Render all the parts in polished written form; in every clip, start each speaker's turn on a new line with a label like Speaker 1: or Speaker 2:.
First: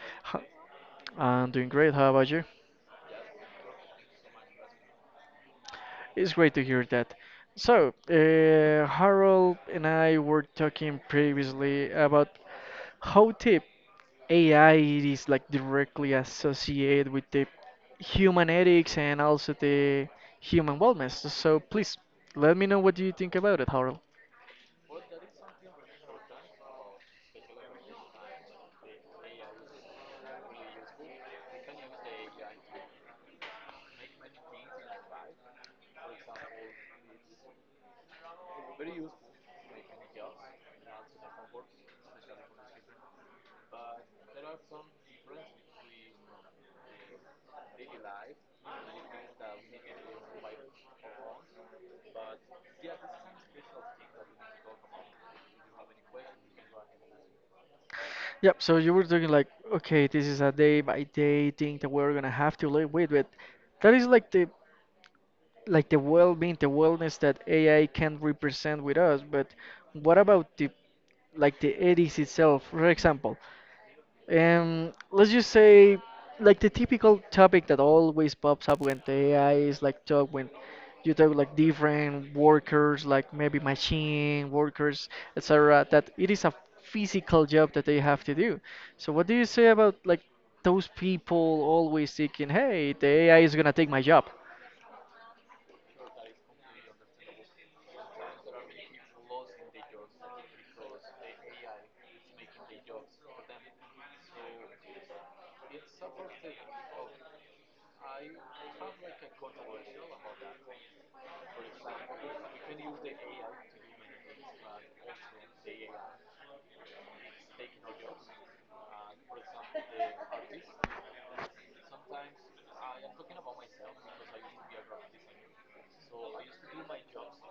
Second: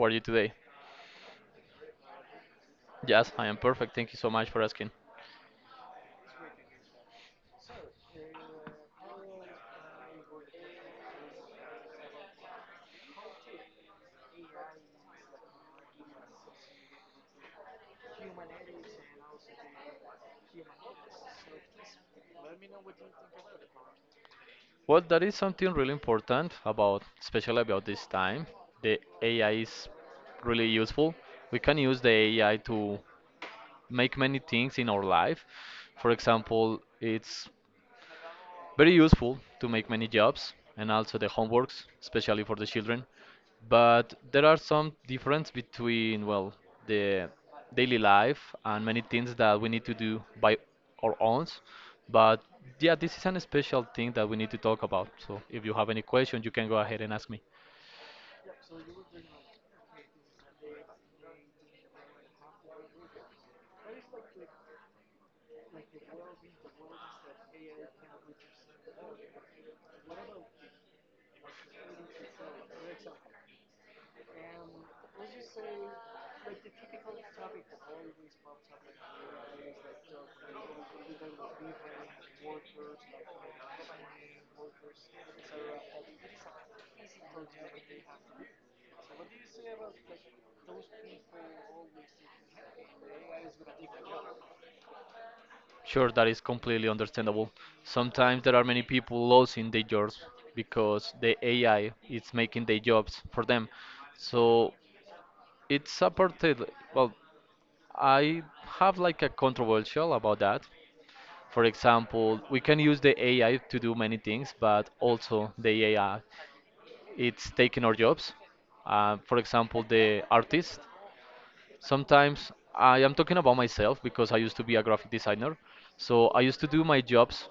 Speaker 1: How are you
Speaker 2: H-
Speaker 1: today?
Speaker 2: I'm doing great. How about you?
Speaker 1: Yes, I am perfect. Thank you so much for asking.
Speaker 2: It's great to hear that. So, Harold and I were talking previously about how the AI is like directly associated with the human ethics and also the human wellness. So, please let me know what do you think about it, Harold.
Speaker 1: Well, that is something really important about, especially about this time. The AI is really useful. We can use the AI to make many things in our life. For example, it's very useful to make many jobs and also the homeworks, especially for the children. But there are some difference between, well, the daily life and many things that we need to do by our own. But yeah, this is an special thing that we need to talk about. So if you have any questions, you can go ahead and ask me.
Speaker 2: Yep, so you were talking like, okay, this is a day by day thing that we're gonna have to live with, but that is like the well-being, the wellness that AI can represent with us. But what about the ethics itself? For example, let's just say, like the typical topic that always pops up when the AI is like talk when you talk like different workers, like maybe machine workers, etc. That it is a physical job that they have to do. So what do you say about like those people always thinking, hey, the AI is gonna take my job?
Speaker 1: Sure, that is completely understandable. Sometimes there are many people losing their jobs because the AI is making their jobs for them. So it's a part, well, I have like a controversial about that. For example, we can use the AI to do many things, but also the AI it's taking our jobs. For example, the artist. Sometimes I am talking about myself because I used to be a graphic designer, so I used to do my jobs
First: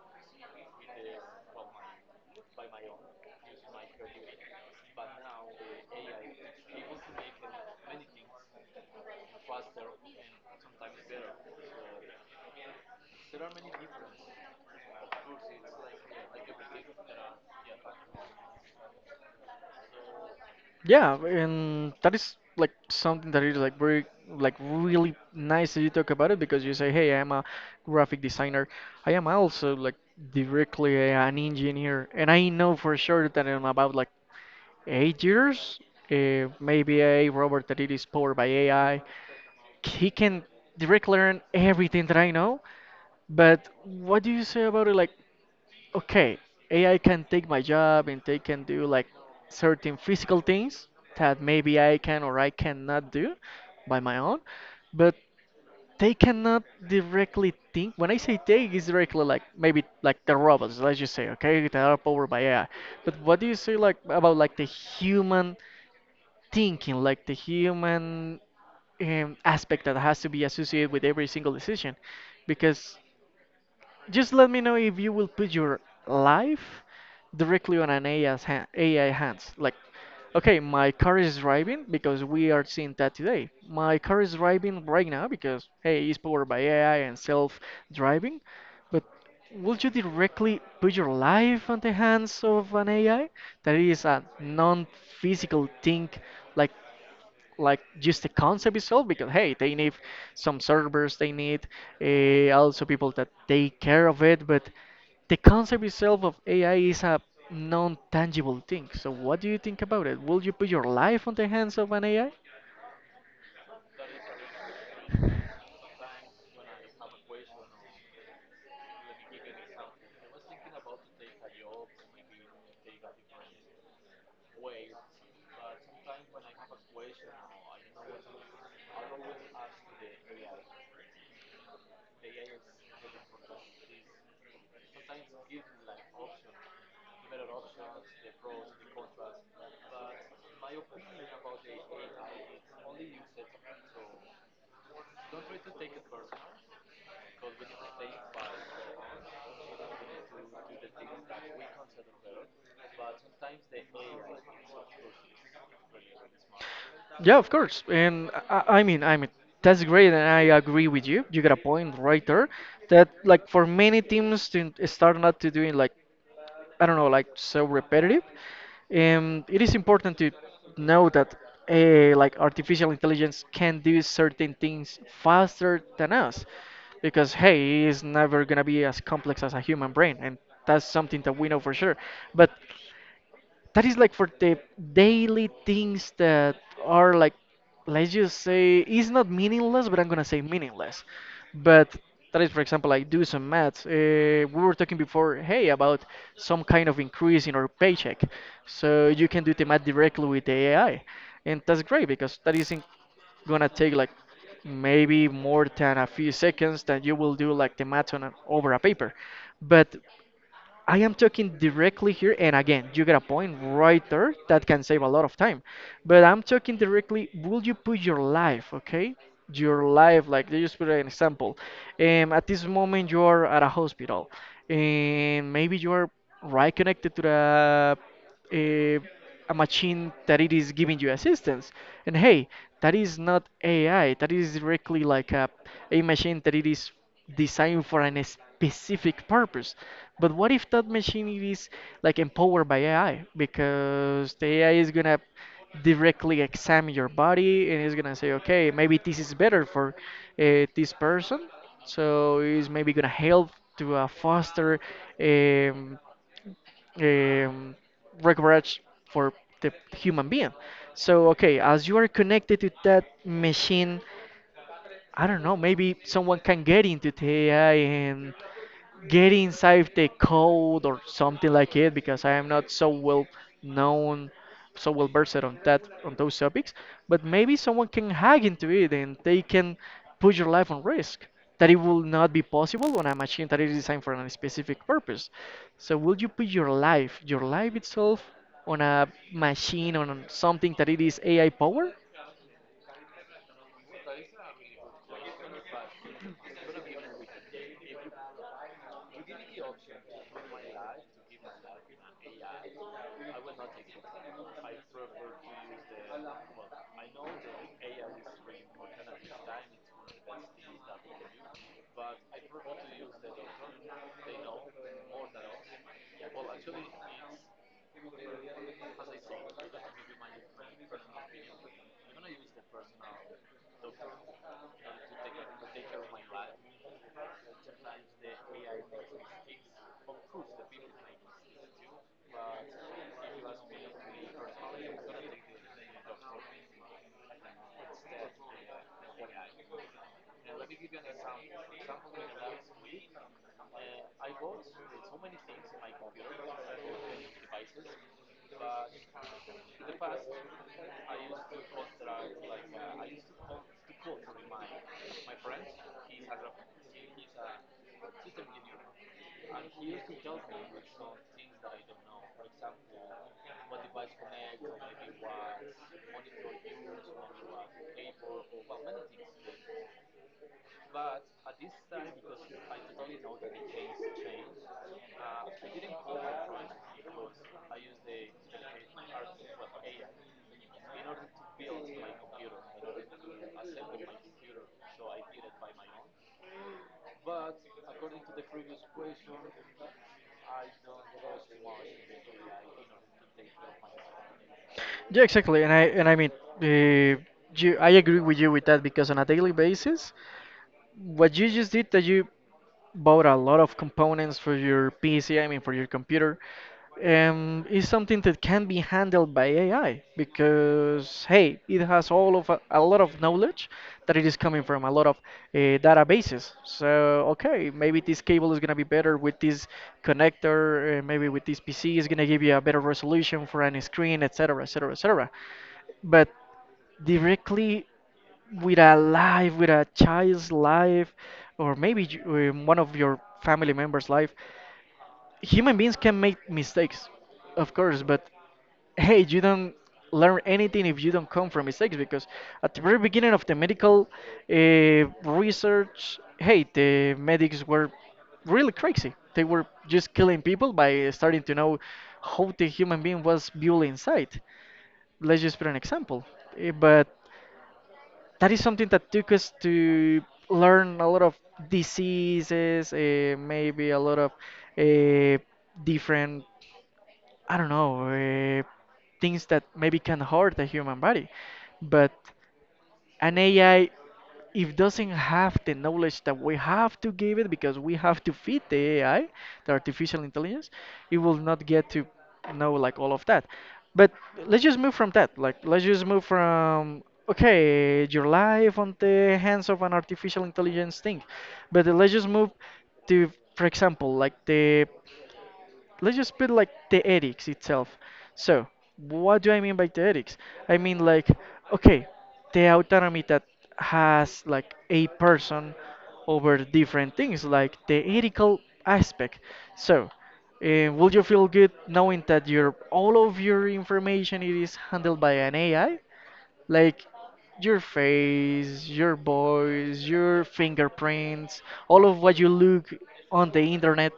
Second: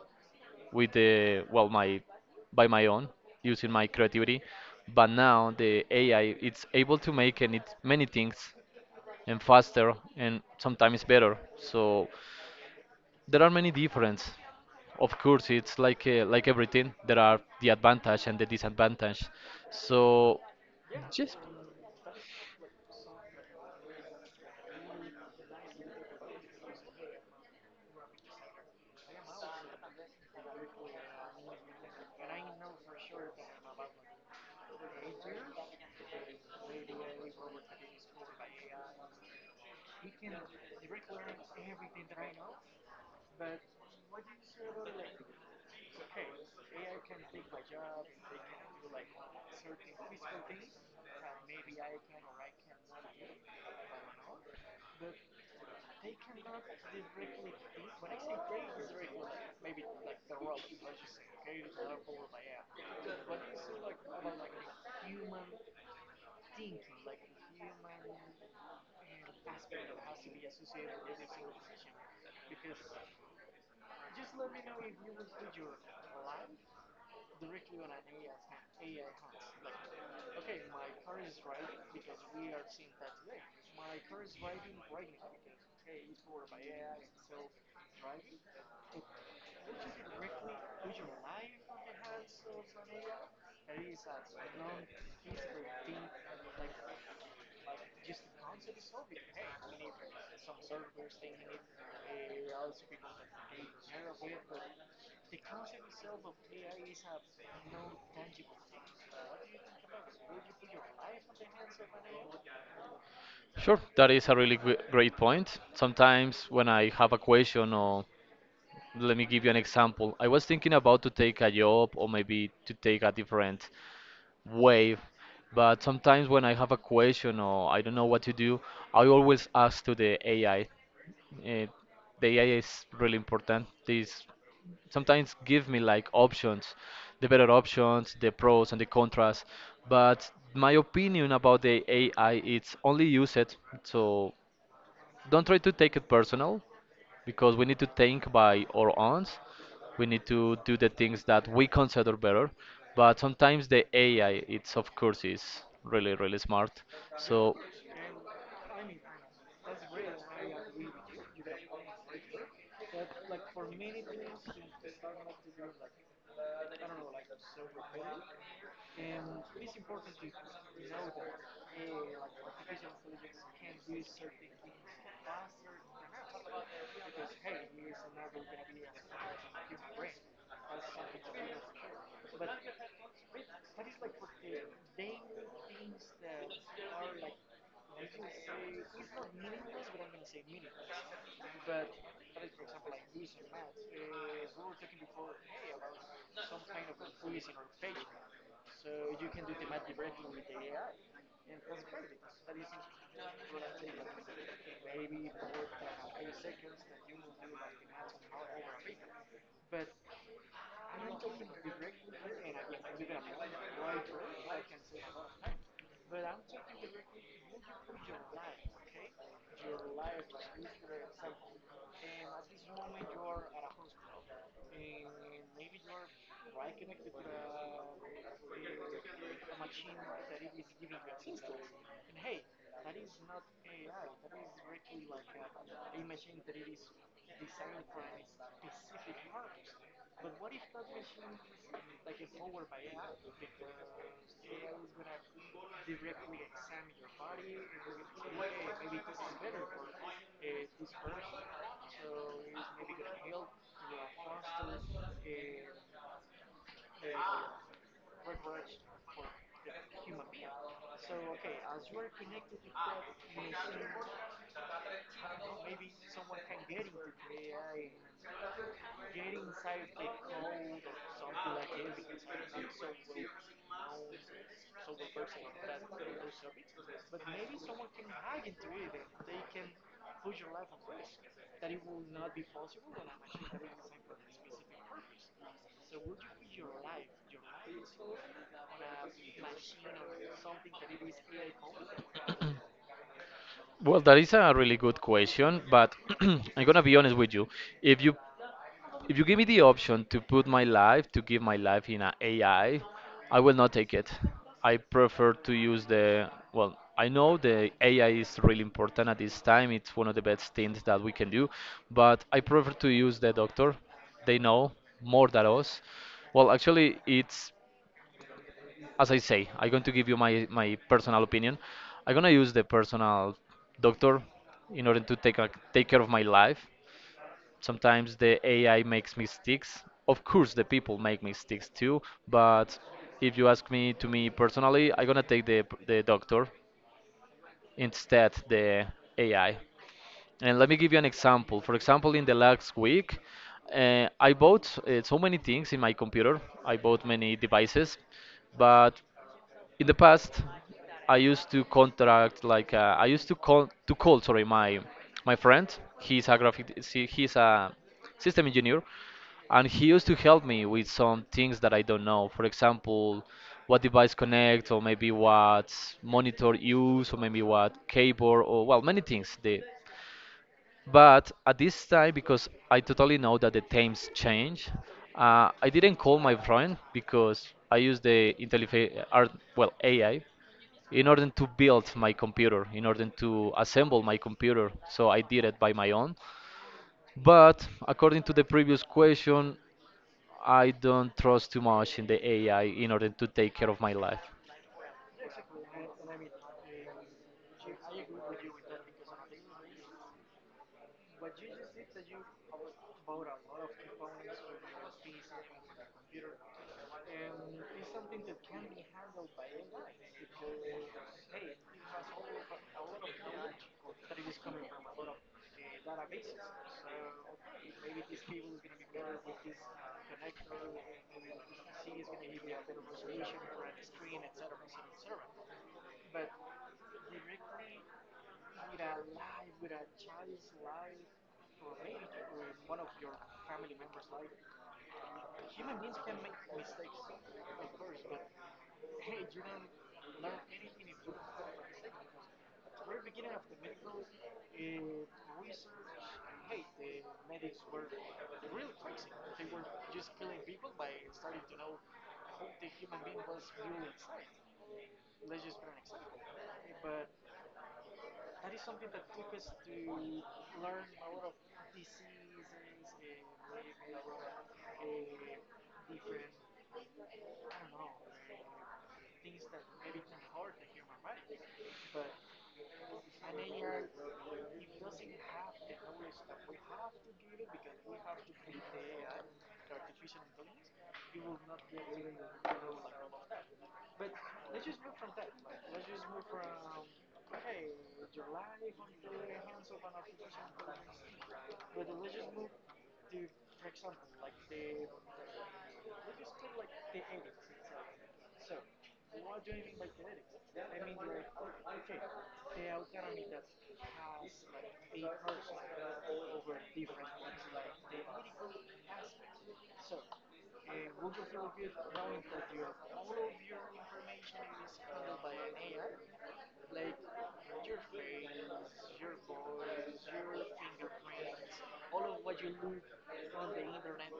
Speaker 1: with the, well, my, by my own, using my creativity. But now the AI it's able to make and it many things and faster and sometimes better. So there are many difference. Of course, it's like everything. There are the advantage and the disadvantage. So,
Speaker 2: Yeah,
Speaker 1: yes,
Speaker 2: and that is like something that is like very like really nice that you talk about it because you say, hey, I am a graphic designer. I am also like directly an engineer, and I know for sure that in about like 8 years, maybe a robot that it is powered by AI, he can directly learn everything that I know. But what do you say about it? Like okay, AI can take my job and they can do like certain physical things that maybe I can or I cannot do by my own, but they cannot directly think. When I say they, it's directly like maybe like the robots, let's just say, okay, that are powered by AI. But what do you say like about like the human thinking, like the human aspect that has to be associated with every single decision? Because just let me know if you will put your life directly on AI hands. Like, okay, my car is driving because we are seeing that today. My car is driving right now because, hey, it's powered by AI and self driving. But would you directly put your life on the hands of an AI that is a non physical thing like like just the concept itself because hey they need some servers they need also people that take care of it. But the concept itself of ai is a non-tangible thing, so what do you think about it? Will you put your life on the hands of an ai?
Speaker 1: sure, that is a really great point. Sometimes when I have a question, or let me give you an example. I was thinking about to take a job or maybe to take a different way, but sometimes when I have a question or I don't know what to do, I always ask to the AI. Uh, the AI is really important. This sometimes give me like options, the better options, the pros and the contras. But my opinion about the AI, it's only use it. So don't try to take it personal because we need to think by our own. We need to do the things that we consider better. But sometimes the AI, it's of course is really smart.
Speaker 2: Yeah, of
Speaker 1: So
Speaker 2: course, and I mean I mean that's great and I agree with you. You got a point right there that like for many teams to start not to doing like I don't know, like so repetitive. And it is important to know that like artificial intelligence can do certain things faster than us because hey, it is never gonna be as complex as a human brain, and that's something that we know for sure. But that is like for the daily things that are like let's just say it's not meaningless but I'm gonna say meaningless, but that is for example I do some maths. We were talking before, hey, about some kind of increase in our paycheck, so you can do the math directly with the ai and that's great because that isn't gonna take like maybe more than a few seconds that you will do like the math on over a paper. But I am talking directly here, and again, you get a point right there that can save a lot of time. But I'm talking directly, will you put your life, okay? Your life, like let's just put an example. At this moment, you are at a hospital, and maybe you are right connected to the a, a machine that it is giving you assistance. And hey, that is not AI. That is directly like a machine that it is designed for a specific purpose. But what if that machine it is like empowered by AI? Because the AI is gonna directly examine your body and it's gonna say, okay, maybe this is better for this person. So it's maybe gonna help to foster um, um, regards for the human being. So, okay, as you are connected to that machine, I don't know, maybe someone can get into the AI and get inside the code or something like it because I am not so well known, so well versed on that on those topics. But maybe someone can hack into it and they can put your life on risk. That it will not be possible on a machine that is designed for a specific purpose. So will you put your life itself, on a machine, on something that it is AI powered?
Speaker 1: well, that is a really good question, but I'm gonna be honest with you. If you If you give me the option to put my life, to give my life in a AI, I will not take it. I prefer to use the, well, I know the AI is really important at this time. It's one of the best things that we can do, but I prefer to use the doctor. They know more than us. Well, actually, it's, as I say, I'm going to give you my personal opinion. I'm going to use the personal doctor in order to take, a, take care of my life. Sometimes the AI makes mistakes. Of course, the people make mistakes too, but if you ask me to me personally, I'm gonna take the doctor instead the AI. And let me give you an example. For example, in the last week, I bought so many things in my computer. I bought many devices, but in the past, I used to contract like I used to call, sorry, my friend. He's a system engineer, and he used to help me with some things that I don't know. For example, what device connect, or maybe what monitor use, or maybe what cable, or well, many things. They, but at this time, because I totally know that the times change, I didn't call my friend because I use the well, AI, in order to build my computer, in order to assemble my computer. So I did it by my own. But according to the previous question, I don't trust too much in the AI in order to take care of my life.
Speaker 2: Yeah, exactly, and I mean, uh, I agree with you with that, because on a daily basis, what you just did that you bought a lot of components for your PC, I mean for your computer, is something that can be handled by AI because hey, it has all of a lot of knowledge that it is coming from a lot of uh, databases. So okay, maybe this cable is gonna be better with this connector, maybe with this PC is gonna give you a better resolution for any screen, etc., etc., etc. But directly with a life, with a child's life, or maybe one of your family members' life. Human beings can make mistakes, of course, but hey, you don't learn anything if you don't come from mistakes because at the very beginning of the medical uh, research, hey, the medics were really crazy. They were just killing people by starting to know how the human being was built inside. Let's just put an example. But that is something that took us to learn a lot of diseases, maybe a lot of uh, different, I don't know, things that maybe can hurt the human body. But an AI if doesn't have the knowledge that we have to give it because we have to feed the AI, the artificial intelligence, it will not get to know like all of that. But let's just move from that. Like let's just move from okay, your life on the hands of an artificial intelligence thing. But let's just move to, for example, like the let's just put like the ethics itself. So, what do I mean by the ethics? I mean like, okay, the autonomy that has like a person over different things, like the ethical aspect. So, will you feel good knowing that your all of your information it is handled by an AI? Like your face, your voice, your fingerprints, all of what you look on the internet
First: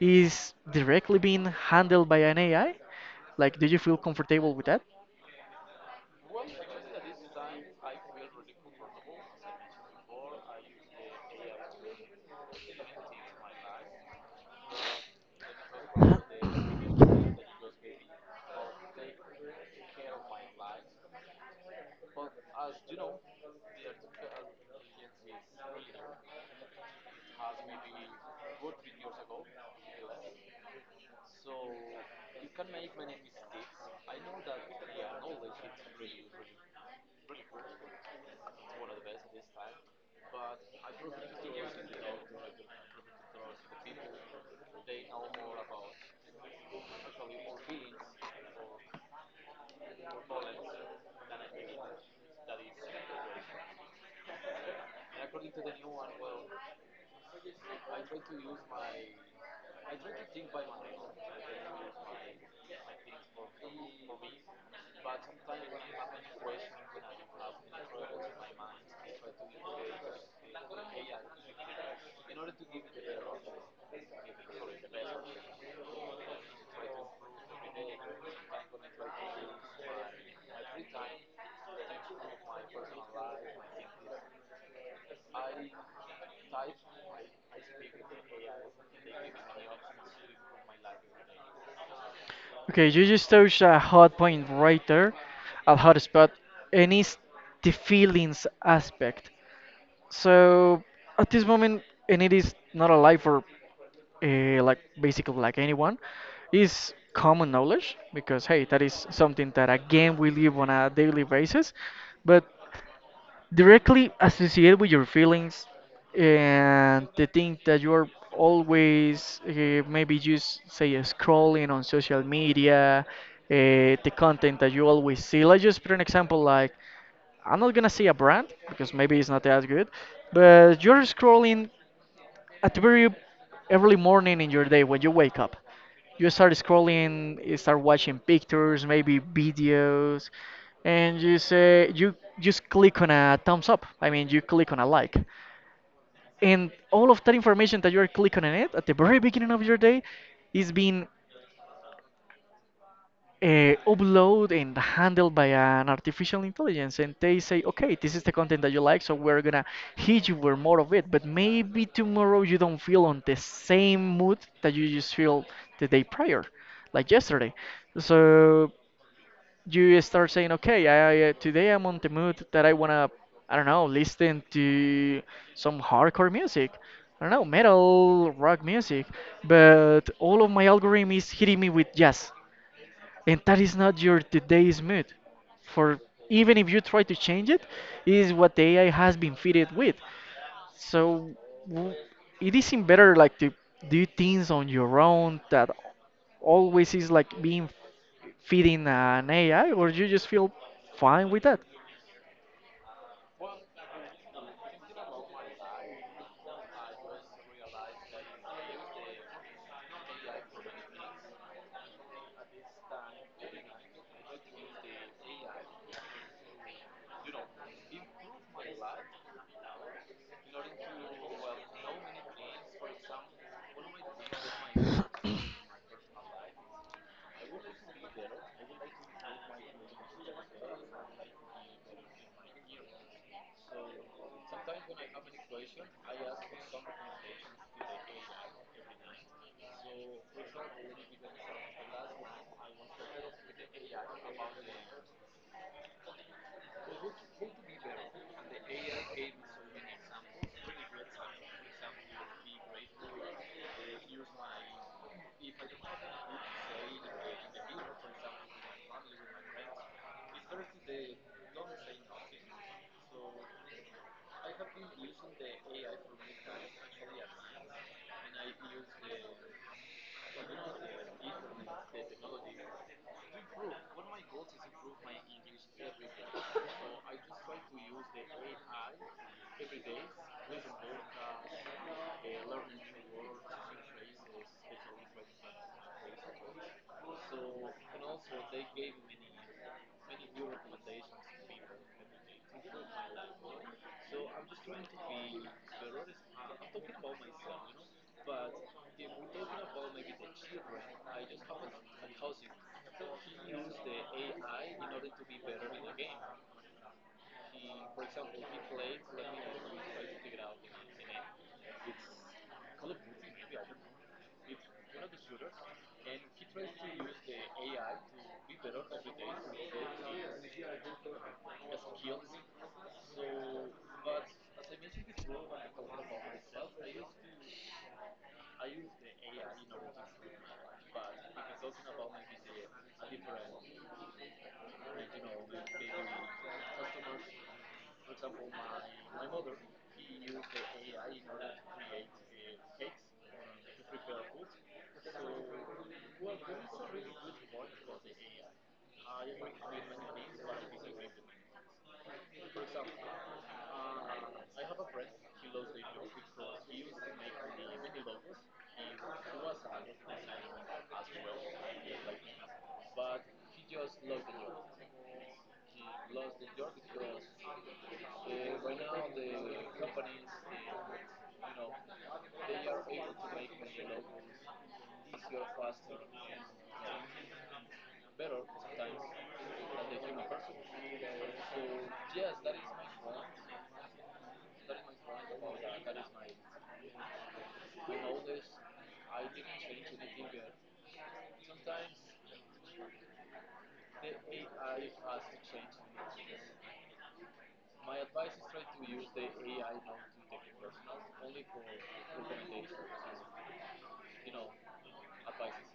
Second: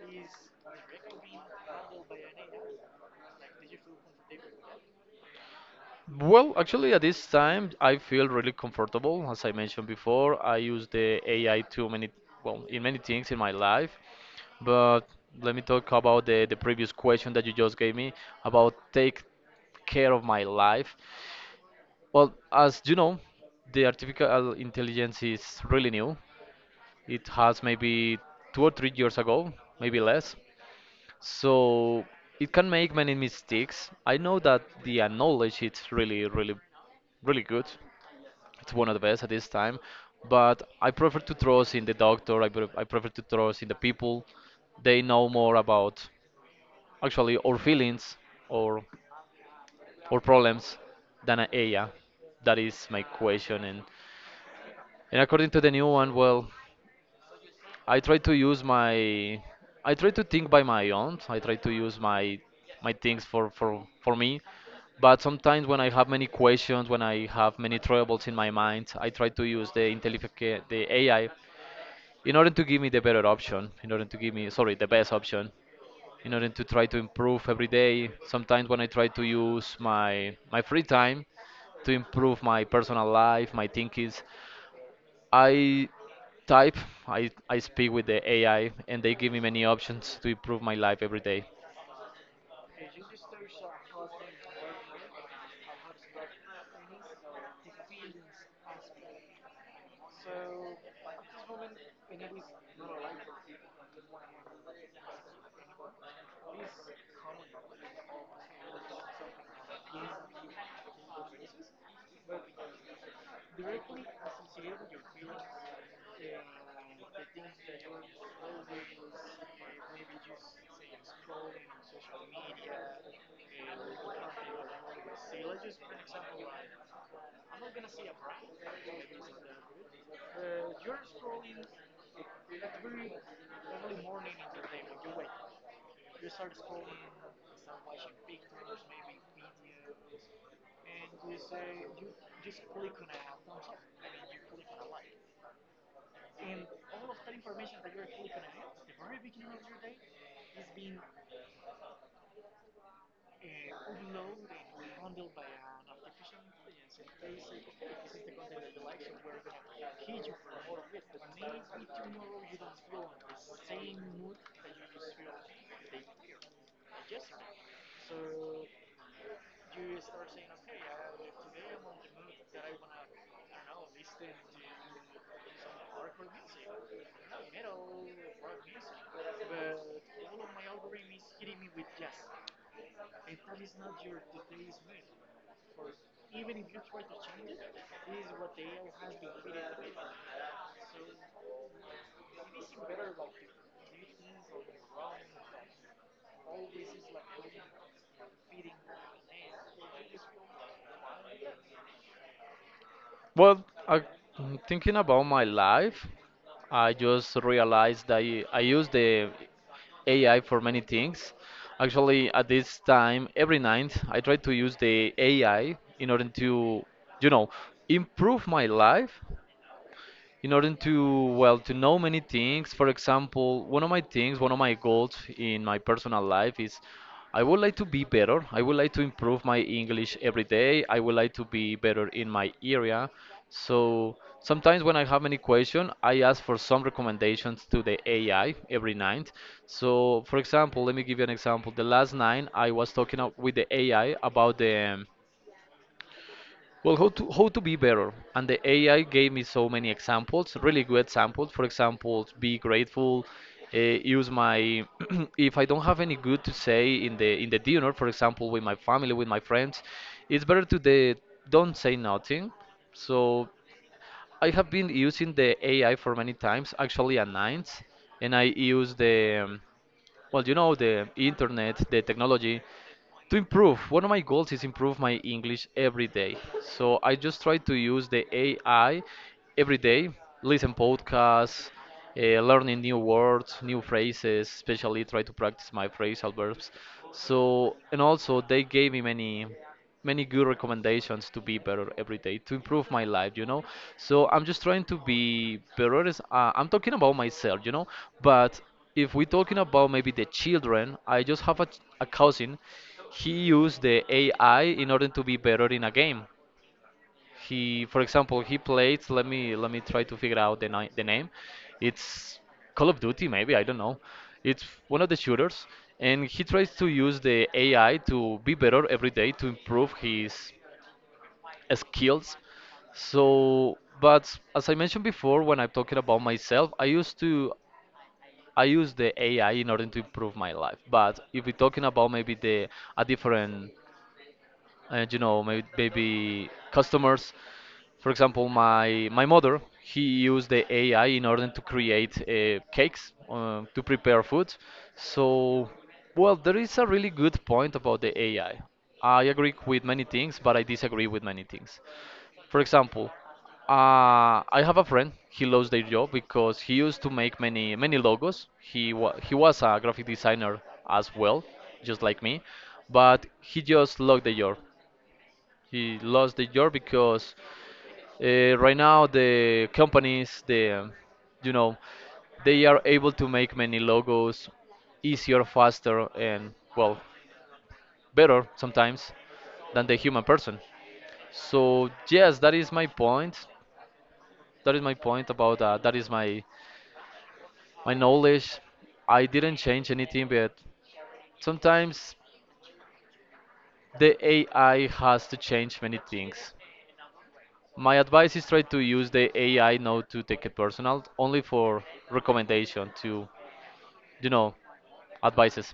Speaker 2: is directly being handled by an AI? Like, do you feel comfortable with that?
Speaker 1: Well, actually, at this time, I feel really comfortable. As I mentioned before, I use the AI too many, well, in many things in my life. But let me talk about the previous question that you just gave me about take care of my life. Well, as you know, the artificial intelligence is really new. It has maybe 2 or 3 years ago, maybe less. So it can make many mistakes. I know that the knowledge it's really, really, really good. It's one of the best at this time. But I prefer to trust in the doctor. I prefer to trust in the people. They know more about actually our feelings or or problems than an AI. That is my question. And according to the new one, well, I try to use my I try to think by my own. I try to use my things for me. But sometimes when I have many questions, when I have many troubles in my mind, I try to use the the AI in order to give me the better option, in order to give me, sorry, the best option, in order to try to improve every day. Sometimes when I try to use my free time to improve my personal life, my thinkings, I type, I speak with the AI and they give me many options to improve my life every day.
Speaker 2: Okay, you just touched a hot point right there, a hot spot, and it's the feelings aspect. So at this moment, and it is not alive for like basically like anyone, is common knowledge because hey, that is something that again we live on a daily basis. But directly associated with your feelings and the thing that you're always maybe just say scrolling on social media. The content that you always see, let's just put an example, like I'm not gonna say a brand because maybe it's not that good, but you're scrolling at the very early morning in your day when you wake up, you start scrolling, you start watching pictures, maybe videos, and you say you just click on a thumbs up, I mean you click on a like, and all of that information that you're clicking on it at the very beginning of your day is being uh, upload and handled by an artificial intelligence, and they say okay this is the content that you like, so we're gonna hit you with more of it. But maybe tomorrow you don't feel on the same mood that you just feel the day prior, like yesterday, so you start saying okay, today I'm on the mood that I wanna I don't know, listen to some hardcore music, I don't know, metal, rock music, but all of my algorithm is hitting me with jazz, and that is not your today's mood. For even if you try to change it, it is what the ai has been fitted with. So w- it isn't better like to do things on your own that always is like being feeding an ai, or you just feel fine with that?
Speaker 1: Well, thinking about my life, I just realized that I use the AI for many things. Actually, at this time, every night, I try to use the AI in order to, you know, improve my life in order to well to know many things. For example, one of my things, one of my goals in my personal life is, I would like to be better, I would like to improve my English every day, I would like to be better in my area. So sometimes when I have any question, I ask for some recommendations to the AI every night. So for example, let me give you an example, the last night I was talking out with the AI about the, well, how to be better, and the AI gave me so many examples, really good examples. For example, be grateful. Use my if I don't have any good to say in the dinner, for example, with my family, with my friends, it's better to the don't say nothing. So I have been using the AI for many times, actually at night, and I use the well, you know, the internet, the technology to improve. One of my goals is improve my English every day, so I just try to use the AI every day, listen podcasts, learning new words, new phrases, especially try to practice my phrasal verbs. So and also they gave me many many good recommendations to be better every day, to improve my life, you know. So I'm just trying to be better as- I'm talking about myself, you know. But if we're talking about maybe the children, I just have a cousin. He used the AI in order to be better in a game. He, for example, he played. Let me try to figure out the name. It's Call of Duty, maybe I don't know. It's one of the shooters, and he tries to use the AI to be better every day to improve his skills. So, but as I mentioned before, when I'm talking about myself, I use the AI in order to improve my life. But if we're talking about maybe the a different and you know maybe customers, for example my mother he used the AI in order to create cakes, to prepare food. So well there is a really good point about the AI. I agree with many things but I disagree with many things. For example, I have a friend, he lost their job because he used to make many many logos, he was a graphic designer as well, just like me, but he just lost the job. He lost the job because right now the companies, the, you know, they are able to make many logos easier, faster, and well, better sometimes than the human person. So yes, that is my point. That is my point about that. That is my knowledge. I didn't change anything, but sometimes the AI has to change many things. My advice is try to use the AI not to take it personal, only for recommendation to, you know, advices.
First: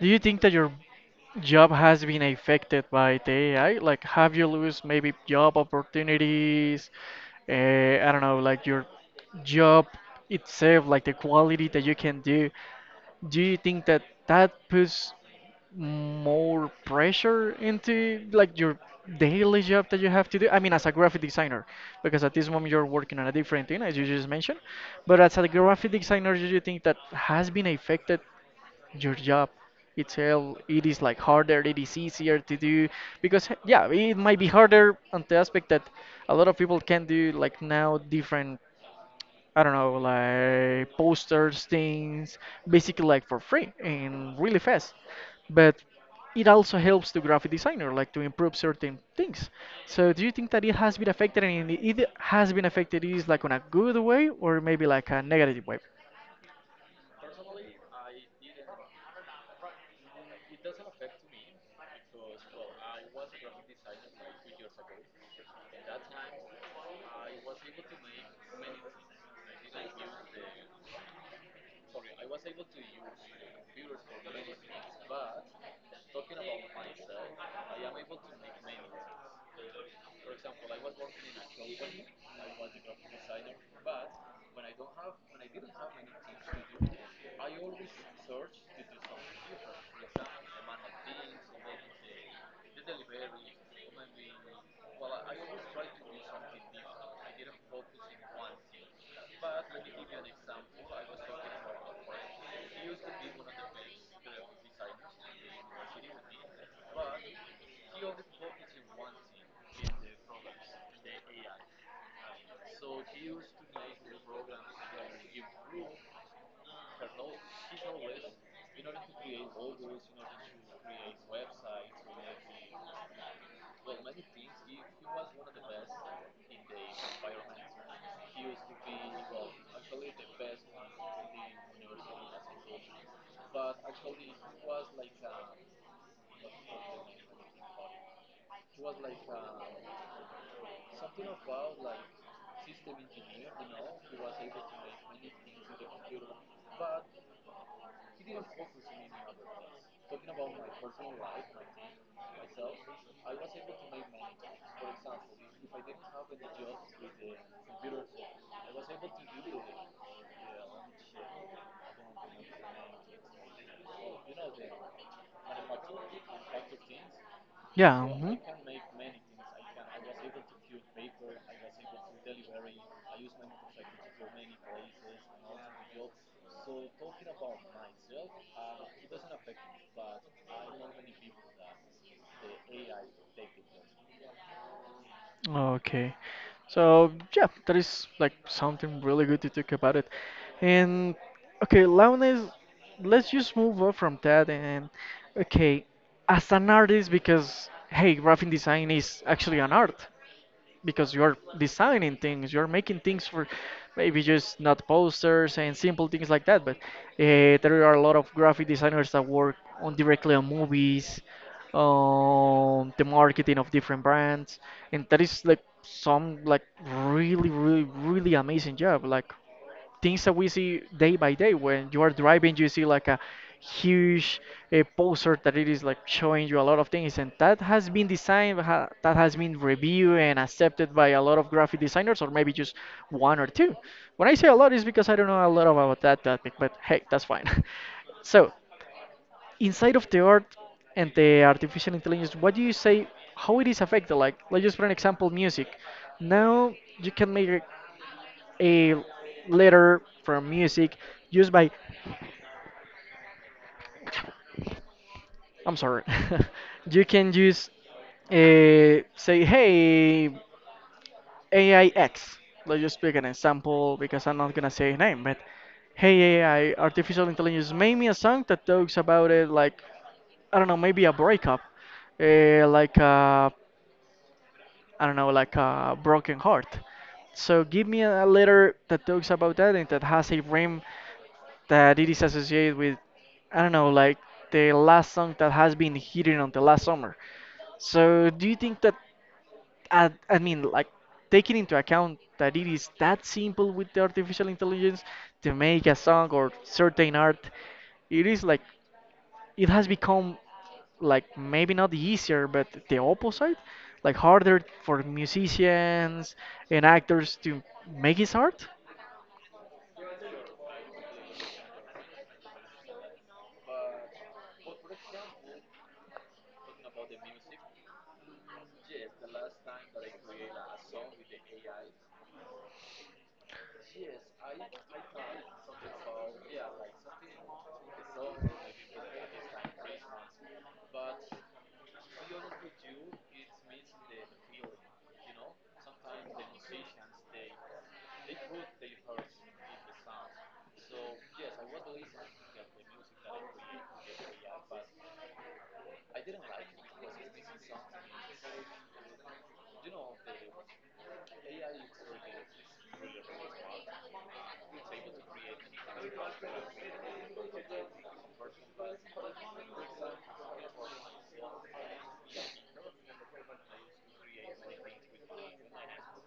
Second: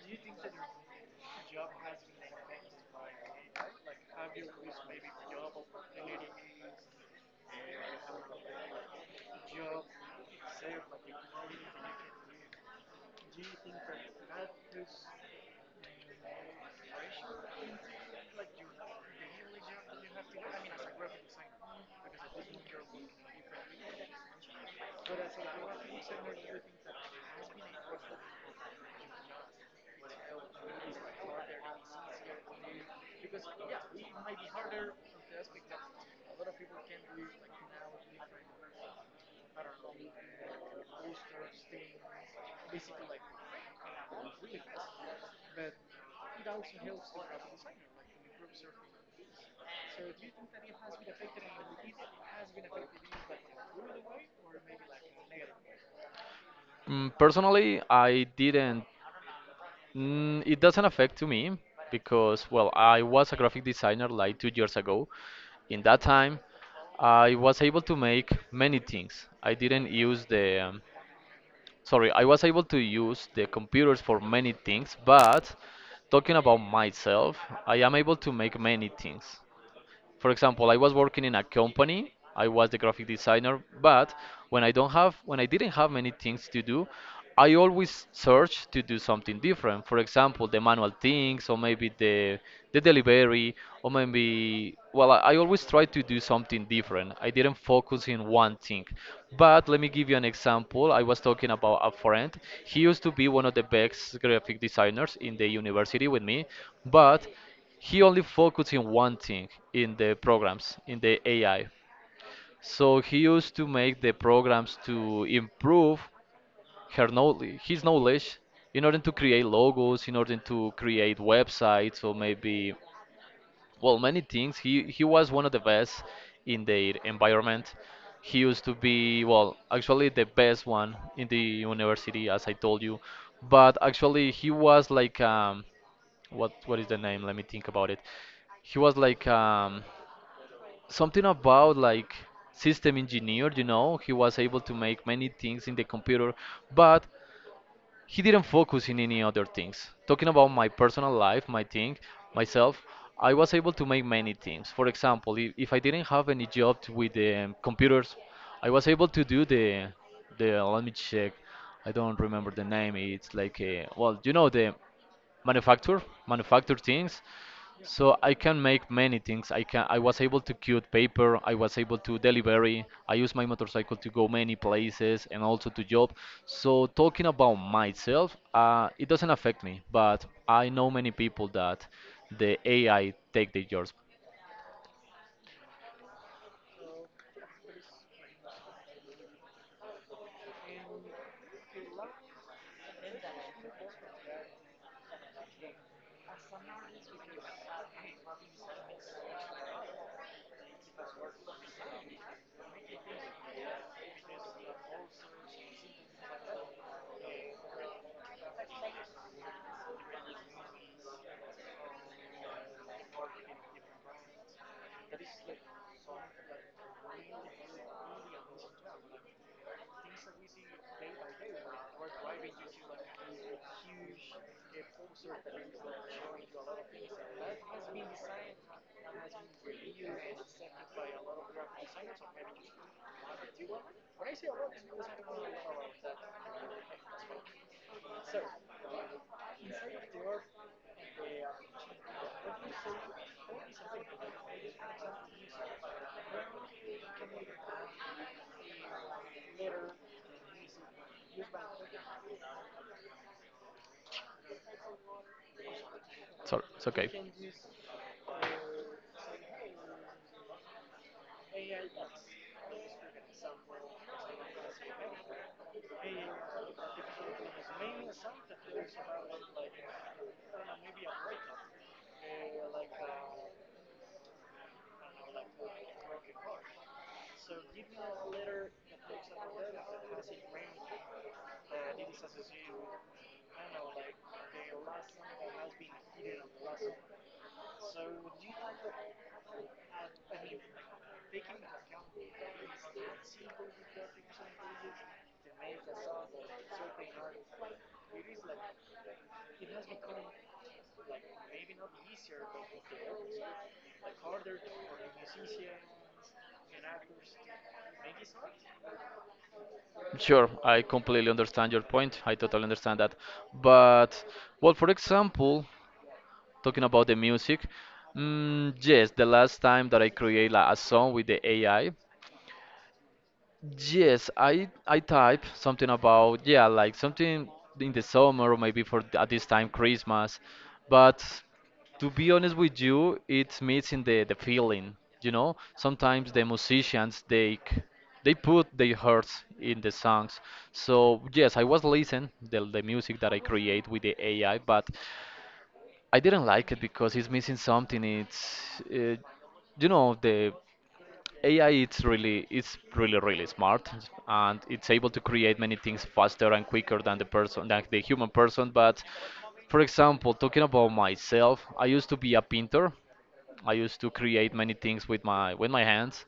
Speaker 2: Do you think that your job has been affected by the AI? Like, have you lose maybe job opportunities? Uh, I don't know, like your job itself, like the quality that you can do. Do you think that that puts more pressure into like your daily job that you have to do? I mean, as a graphic designer, because at this moment you're working on a different thing, as you just mentioned. But as a graphic designer, do you think that has been affected your job itself, it is like harder, it is easier to do? Because yeah, it might be harder on the aspect that a lot of people can do like now different, I don't know, like posters, things, basically like for free and really fast. But it also helps the graphic designer like to improve certain things. So do you think that it has been affected, and it has been affected, is like on a good way or maybe like a negative way?
Speaker 1: Personally, I didn't. It doesn't affect to me because, well, I was a graphic designer like 2 years ago. In that time, I was able to make many things. I didn't use the. Sorry, I was able to use the computers for many things, but talking about myself, I am able to make many things. For example, I was working in a company. I was the graphic designer, but when I didn't have many things to do, I always search to do something different. For example, the manual things or maybe the delivery, or maybe, well, I always try to do something different. I didn't focus in one thing. But let me give you an example. I was talking about a friend. He used to be one of the best graphic designers in the university with me, but he only focused in one thing, in the programs, in the AI. So he used to make the programs to improve his knowledge, in order to create logos, in order to create websites, or maybe, well, many things. He was one of the best in their environment. He used to be, well, actually the best one in the university, as I told you, but actually he was like what is the name? Let me think about it. He was like something about like system engineer, you know. He was able to make many things in the computer, but he didn't focus in any other things. Talking about my personal life, my thing, myself, I was able to make many things. For example, if I didn't have any job with computers, I was able to do the, let me check, I don't remember the name. It's like a, well, you know, the manufacture things,
Speaker 2: Yeah,
Speaker 1: so I
Speaker 2: mhm.
Speaker 1: can make many things. I was able to cut paper, I was able to delivery, I use my motorcycle to go many places and also to job. So talking about myself, it doesn't affect me, but I know many people that the AI take their jobs.
Speaker 2: Okay. So yeah, that is like something really good to talk about it. And okay, Launes, let's just move on from that and okay, as an artist, because hey, graphic design is actually an art. Because you're designing things, you're making things for maybe just not posters and simple things like that. But there are a lot of graphic designers that work on directly on movies, on the marketing of different brands, and that is like some like really, really, really amazing job. Like things that we see day by day, when you are driving you see like a huge a poster that it is like showing you a lot of things and that has been designed that has been reviewed and accepted by a lot of graphic designers, or maybe just one or two. When I say a lot is because I don't know a lot about that topic, but hey, that's fine. So inside of the art and the artificial intelligence, what do you say, how it is affected? Like, let's just for an example, music. Now you can make a letter from music used by, I'm sorry.
Speaker 1: Sorry, it's
Speaker 2: You
Speaker 1: okay.
Speaker 2: can use, say hey, Aix, let's just pick an example because I'm not gonna say a name. But hey, AI, artificial intelligence, make me a song that talks about it, like I don't know, maybe a breakup, like I don't know, like a broken heart. So give me a letter that talks about that and that has a rhyme that it is associated with, I don't know, like the last song that has been hidden until last summer. So do you think that I mean like, taking into account that it is that simple with the artificial intelligence to make a song or certain art, it is like it has become like maybe not easier but the opposite, like harder for musicians and actors to make his art?
Speaker 1: Sure, I completely understand your point. I totally understand that. But, well, for example, talking about the music, mm, yes, the last time that I create like a song with the AI, yes, I type something about, yeah, like something in the summer, or maybe for at this time, Christmas. But to be honest with you, it's missing the feeling, you know? Sometimes the musicians they put their hearts in the songs. So yes, I was listening the music that I create with the AI, but I didn't like it because it's missing something. It's uh, you know, the AI, it's really, it's really really smart, and it's able to create many things faster and quicker than the person, than the human person. But for example, talking about myself, I used to be a painter. I used to create many things with my hands.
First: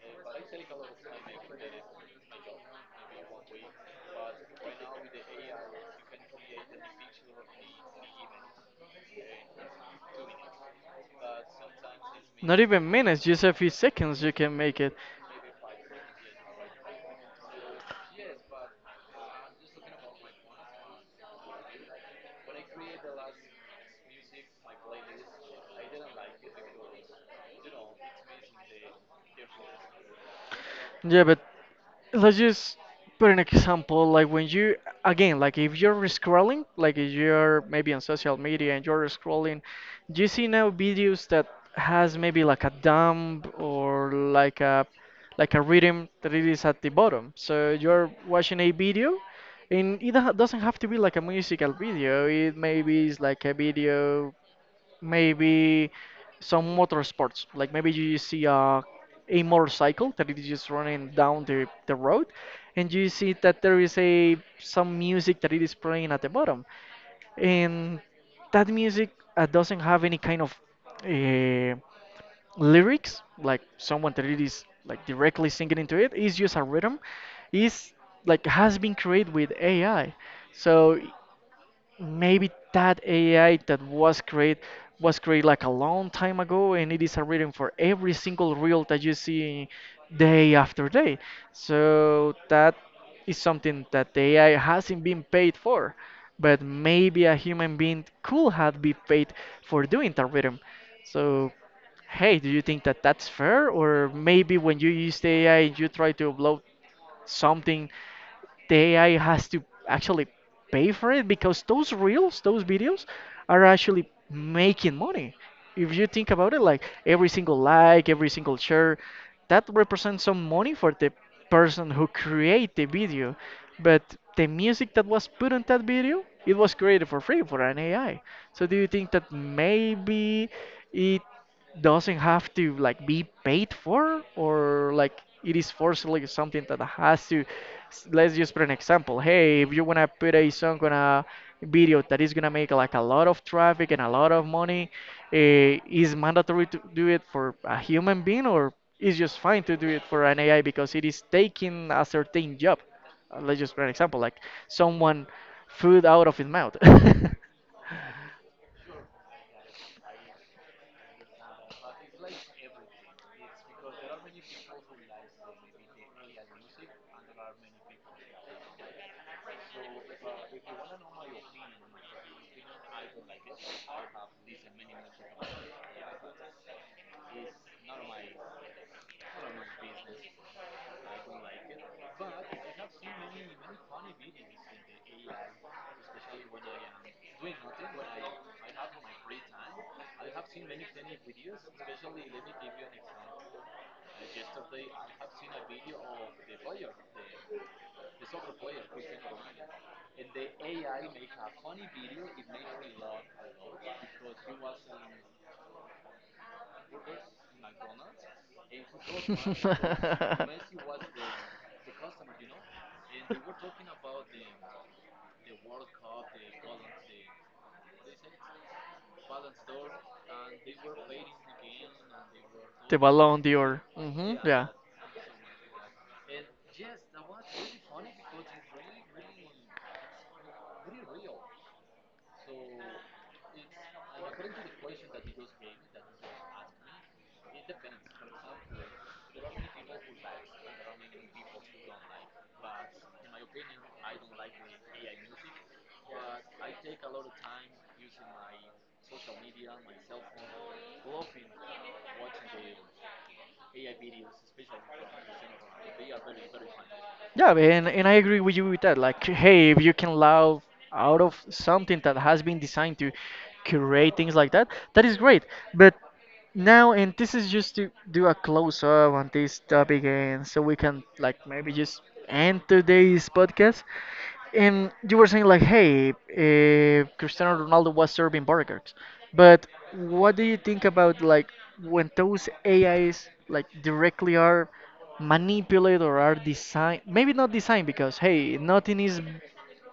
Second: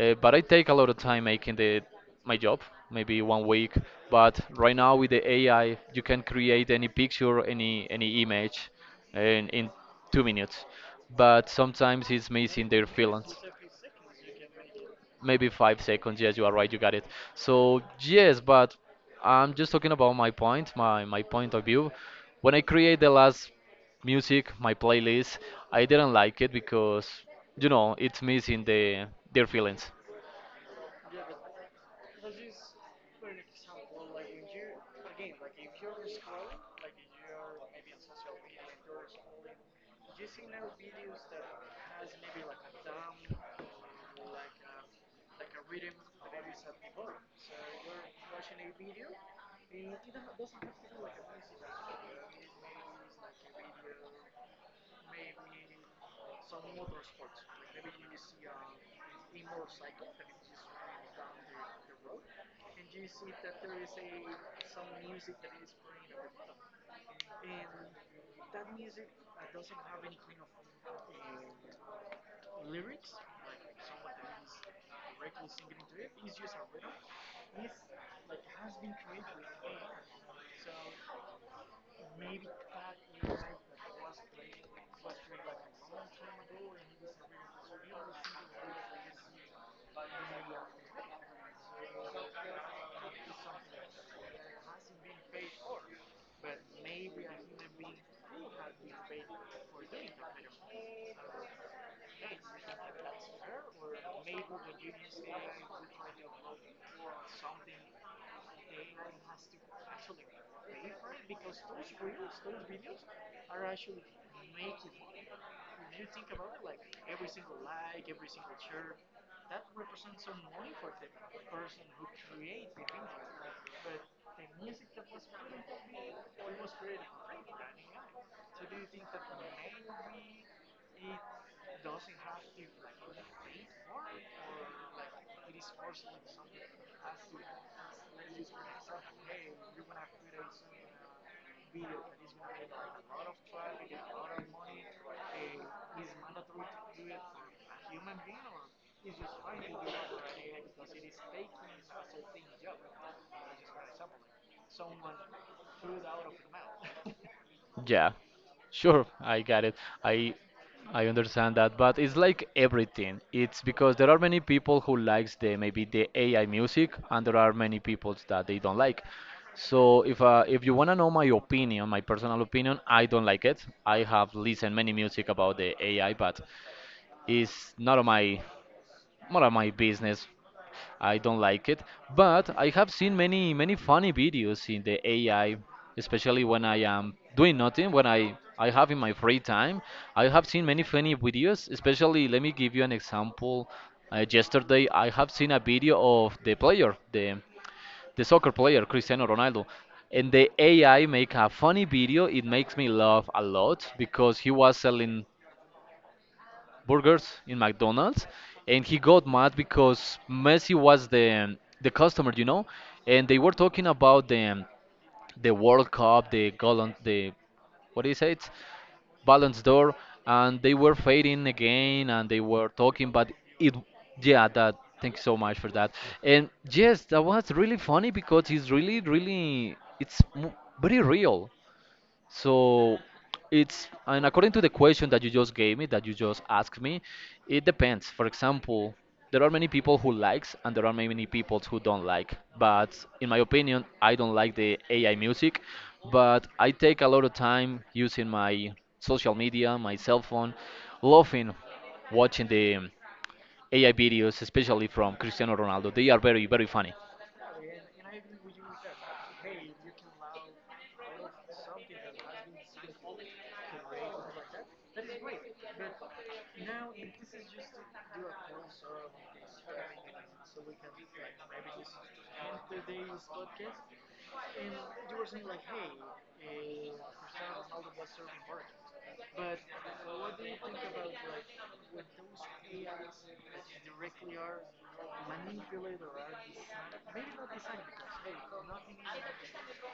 Speaker 1: But I take a lot of time making the my job, maybe one week. But right now, with the AI, you can create any picture, any image in 2 minutes, but sometimes it's
Speaker 2: Not
Speaker 1: missing their
Speaker 2: even minutes,
Speaker 1: feelings.
Speaker 2: just a few seconds you can make it.
Speaker 1: Maybe 5 seconds. Yes, you are right. You got it. So yes, but I'm just talking about my point, my point of view. When I create the last music, my playlist, I didn't like it because, you know, it's missing the their feelings.
Speaker 2: Yeah, but let's just put an example like when you, again, like if you're scrolling, like if you're maybe on social media and you're scrolling, you see now videos that has maybe like a dump or like a rhythm that it is at the bottom. So you're watching a video and doesn't have to be like a musical video, it maybe is like a video, maybe some motor sports, like maybe you see a motorcycle that is just running down the road, and you see that there is a some music that it is playing at the bottom. And that music, doesn't have any kind of uh, lyrics, like someone that it is like directly singing into it, it's just a rhythm, is like has been created with AI. So maybe that AI that was created like a long time ago, and it is a reading for every single reel that you see day after day. So that is something that the AI hasn't been paid for, but maybe a human being could have been paid for doing that rhythm. So hey, do you think that that's fair? Or maybe when you use the AI, you try to upload something, the AI has to actually pay for it, because those reels, those videos are actually making money. If you think about it, like, every single share, that represents some money for the person who create the video. But the music that was put on that video, it was created for free for an AI. So do you think that maybe it doesn't have to like be paid for, or like it is forcibly something that has to let's just put an example, hey, if you want to put a song on a video that is going to make like a lot of traffic and a lot of money, eh, is mandatory to do it for a human being, or is just fine to do it for an AI because it is taking a certain job? Let's just put an example like someone food out of his mouth.
Speaker 1: Yeah, sure, I got it. I I understand that, but it's like everything. It's because there are many people who likes the, maybe the AI music, and there are many people that they don't like. So if you wanna know my opinion, my personal opinion, I don't like it. I have listened many music about the AI, but it's not of my, not of my business. I don't like it, but I have seen many many funny videos in the AI, especially when I am doing nothing, when I have in my free time. I have seen many funny videos. Especially, let me give you an example. Yesterday I have seen a video of the soccer player Cristiano Ronaldo. And the AI make a funny video. It makes me laugh a lot because he was selling burgers in McDonald's, and he got mad because Messi was the customer, you know, and they were talking about the World Cup, the Golden, the, what is it, Ballons d'Or, and they were fading again, and they were
Speaker 2: The
Speaker 1: talking, but
Speaker 2: Ballon
Speaker 1: it,
Speaker 2: d'Or. Hmm.
Speaker 1: yeah,
Speaker 2: Yeah.
Speaker 1: that. Thank you so much for that. And yes, that was really funny because it's really, really, very real. So it's, and according to the question that you just gave me, that you just asked me, it depends. For example, there are many people who likes, and there are many people who don't like. But in my opinion, I don't like the AI music, but I take a lot of time using my social media, my cell phone, loving watching the AI videos, especially from Cristiano Ronaldo. They are very, very funny.
Speaker 2: Yeah, and I agree with you with that. Like, hey, if you can allow out of something that has been designed to create things like that, that is great. But now, and this is just to do a close up on this topic, and so we can like maybe just end today's podcast. And you were saying like, hey, Cristiano Ronaldo was serving burgers. But what do you think about like when those AIs like directly are manipulated or are designed? Maybe not designed, because hey, nothing is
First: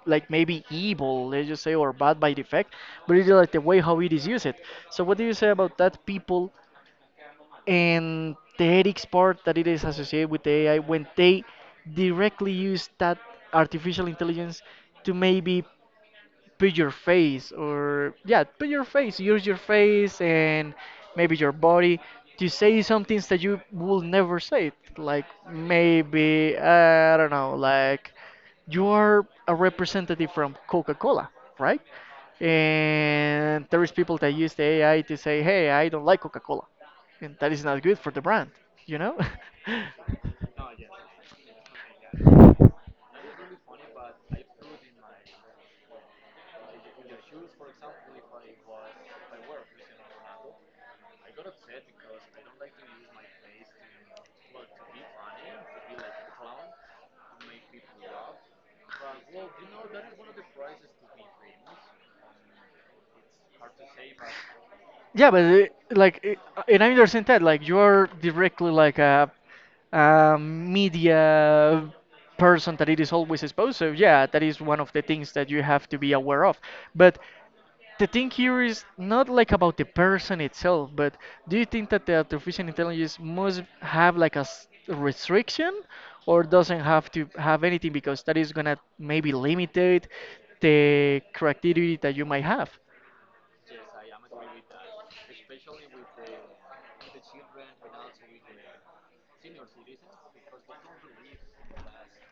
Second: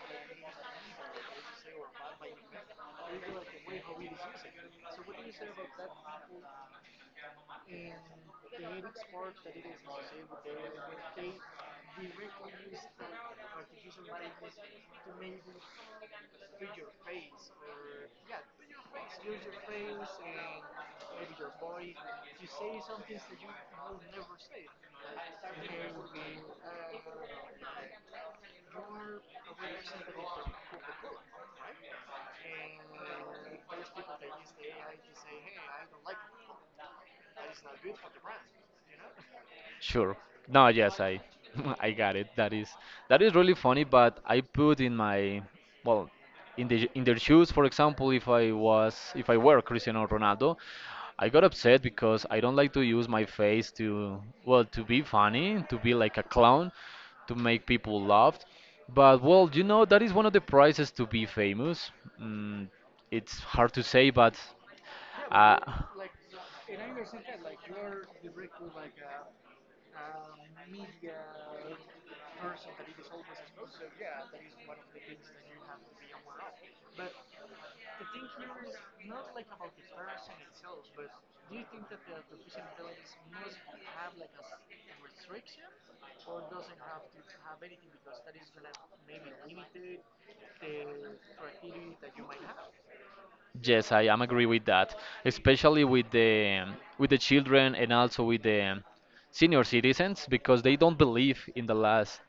Speaker 2: like maybe evil, let's just say, or bad by defect, but it's like the way how it is used. So what do you say about that? People and the ethics part that it is associated with the AI when they directly use that artificial intelligence to maybe put your face, or yeah, put your face, use your face and maybe your body to say some things that you will never say, like maybe, I don't know, like you are a representative from Coca-Cola, right? And there is people that use the AI to say hey, I don't like Coca-Cola, and that is not good for the brand, you know.
Speaker 1: Sure. No, yes, I I got it. That is, that is really funny, but I put in my, well, in the in their shoes. For example, if I were Cristiano Ronaldo, I got upset because I don't like to use my face to, well, to be funny, to be like a clown, to make people laugh. But well, you know, that is one of the prizes to be famous. Mm, it's hard to say, but
Speaker 2: Yeah, but
Speaker 1: uh,
Speaker 2: like, and I understand that. Like, you are directly like a media person that it is always exposed. So yeah, that is one of the things that you have to be aware of. But the thing here is not like about the person itself, but do you think that the artificial intelligence must have like a restriction, or doesn't have to have anything because that is gonna maybe limit the creativity that you might have?
Speaker 1: yes, I am agree with that, especially with the children, and also with the senior citizens, because they don't believe in the last,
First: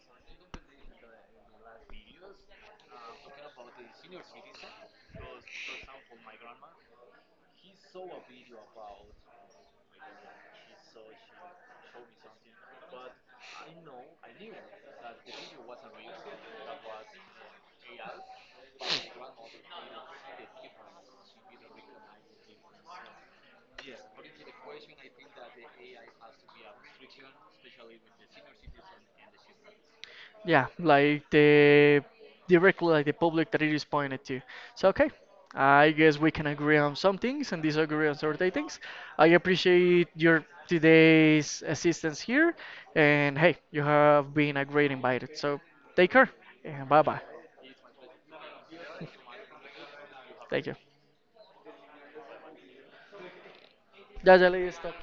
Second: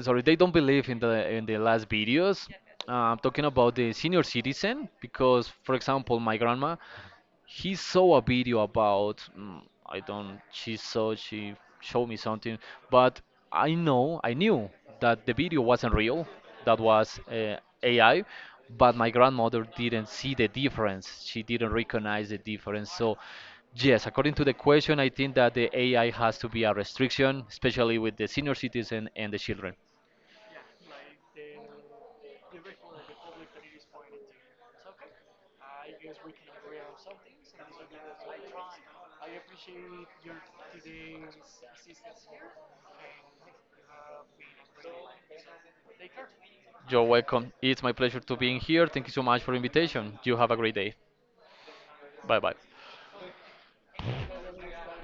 Speaker 1: sorry, they don't believe in the last videos. I'm talking about the senior citizen because, for example, my grandma, he saw a video about, mm, I don't, she showed me something, but I knew that the video wasn't real, that was AI, but my grandmother didn't see the difference. She didn't recognize the difference. So yes, according to the question, I think that the AI has to be a restriction, especially with the senior citizen and the children.
Speaker 2: Yeah, like the directly like the public that it is pointed to. So okay, I guess we can agree on some things and disagree on certain things. I appreciate your today's assistance here, and hey, you have been a great invited. So take care and bye
Speaker 1: You're
Speaker 2: bye.
Speaker 1: welcome. It's my pleasure to being here. Thank you so much for the invitation. You have a
Speaker 2: Thank
Speaker 1: great
Speaker 2: you.
Speaker 1: day. Bye bye.
Speaker 2: Ya, ya le di stop.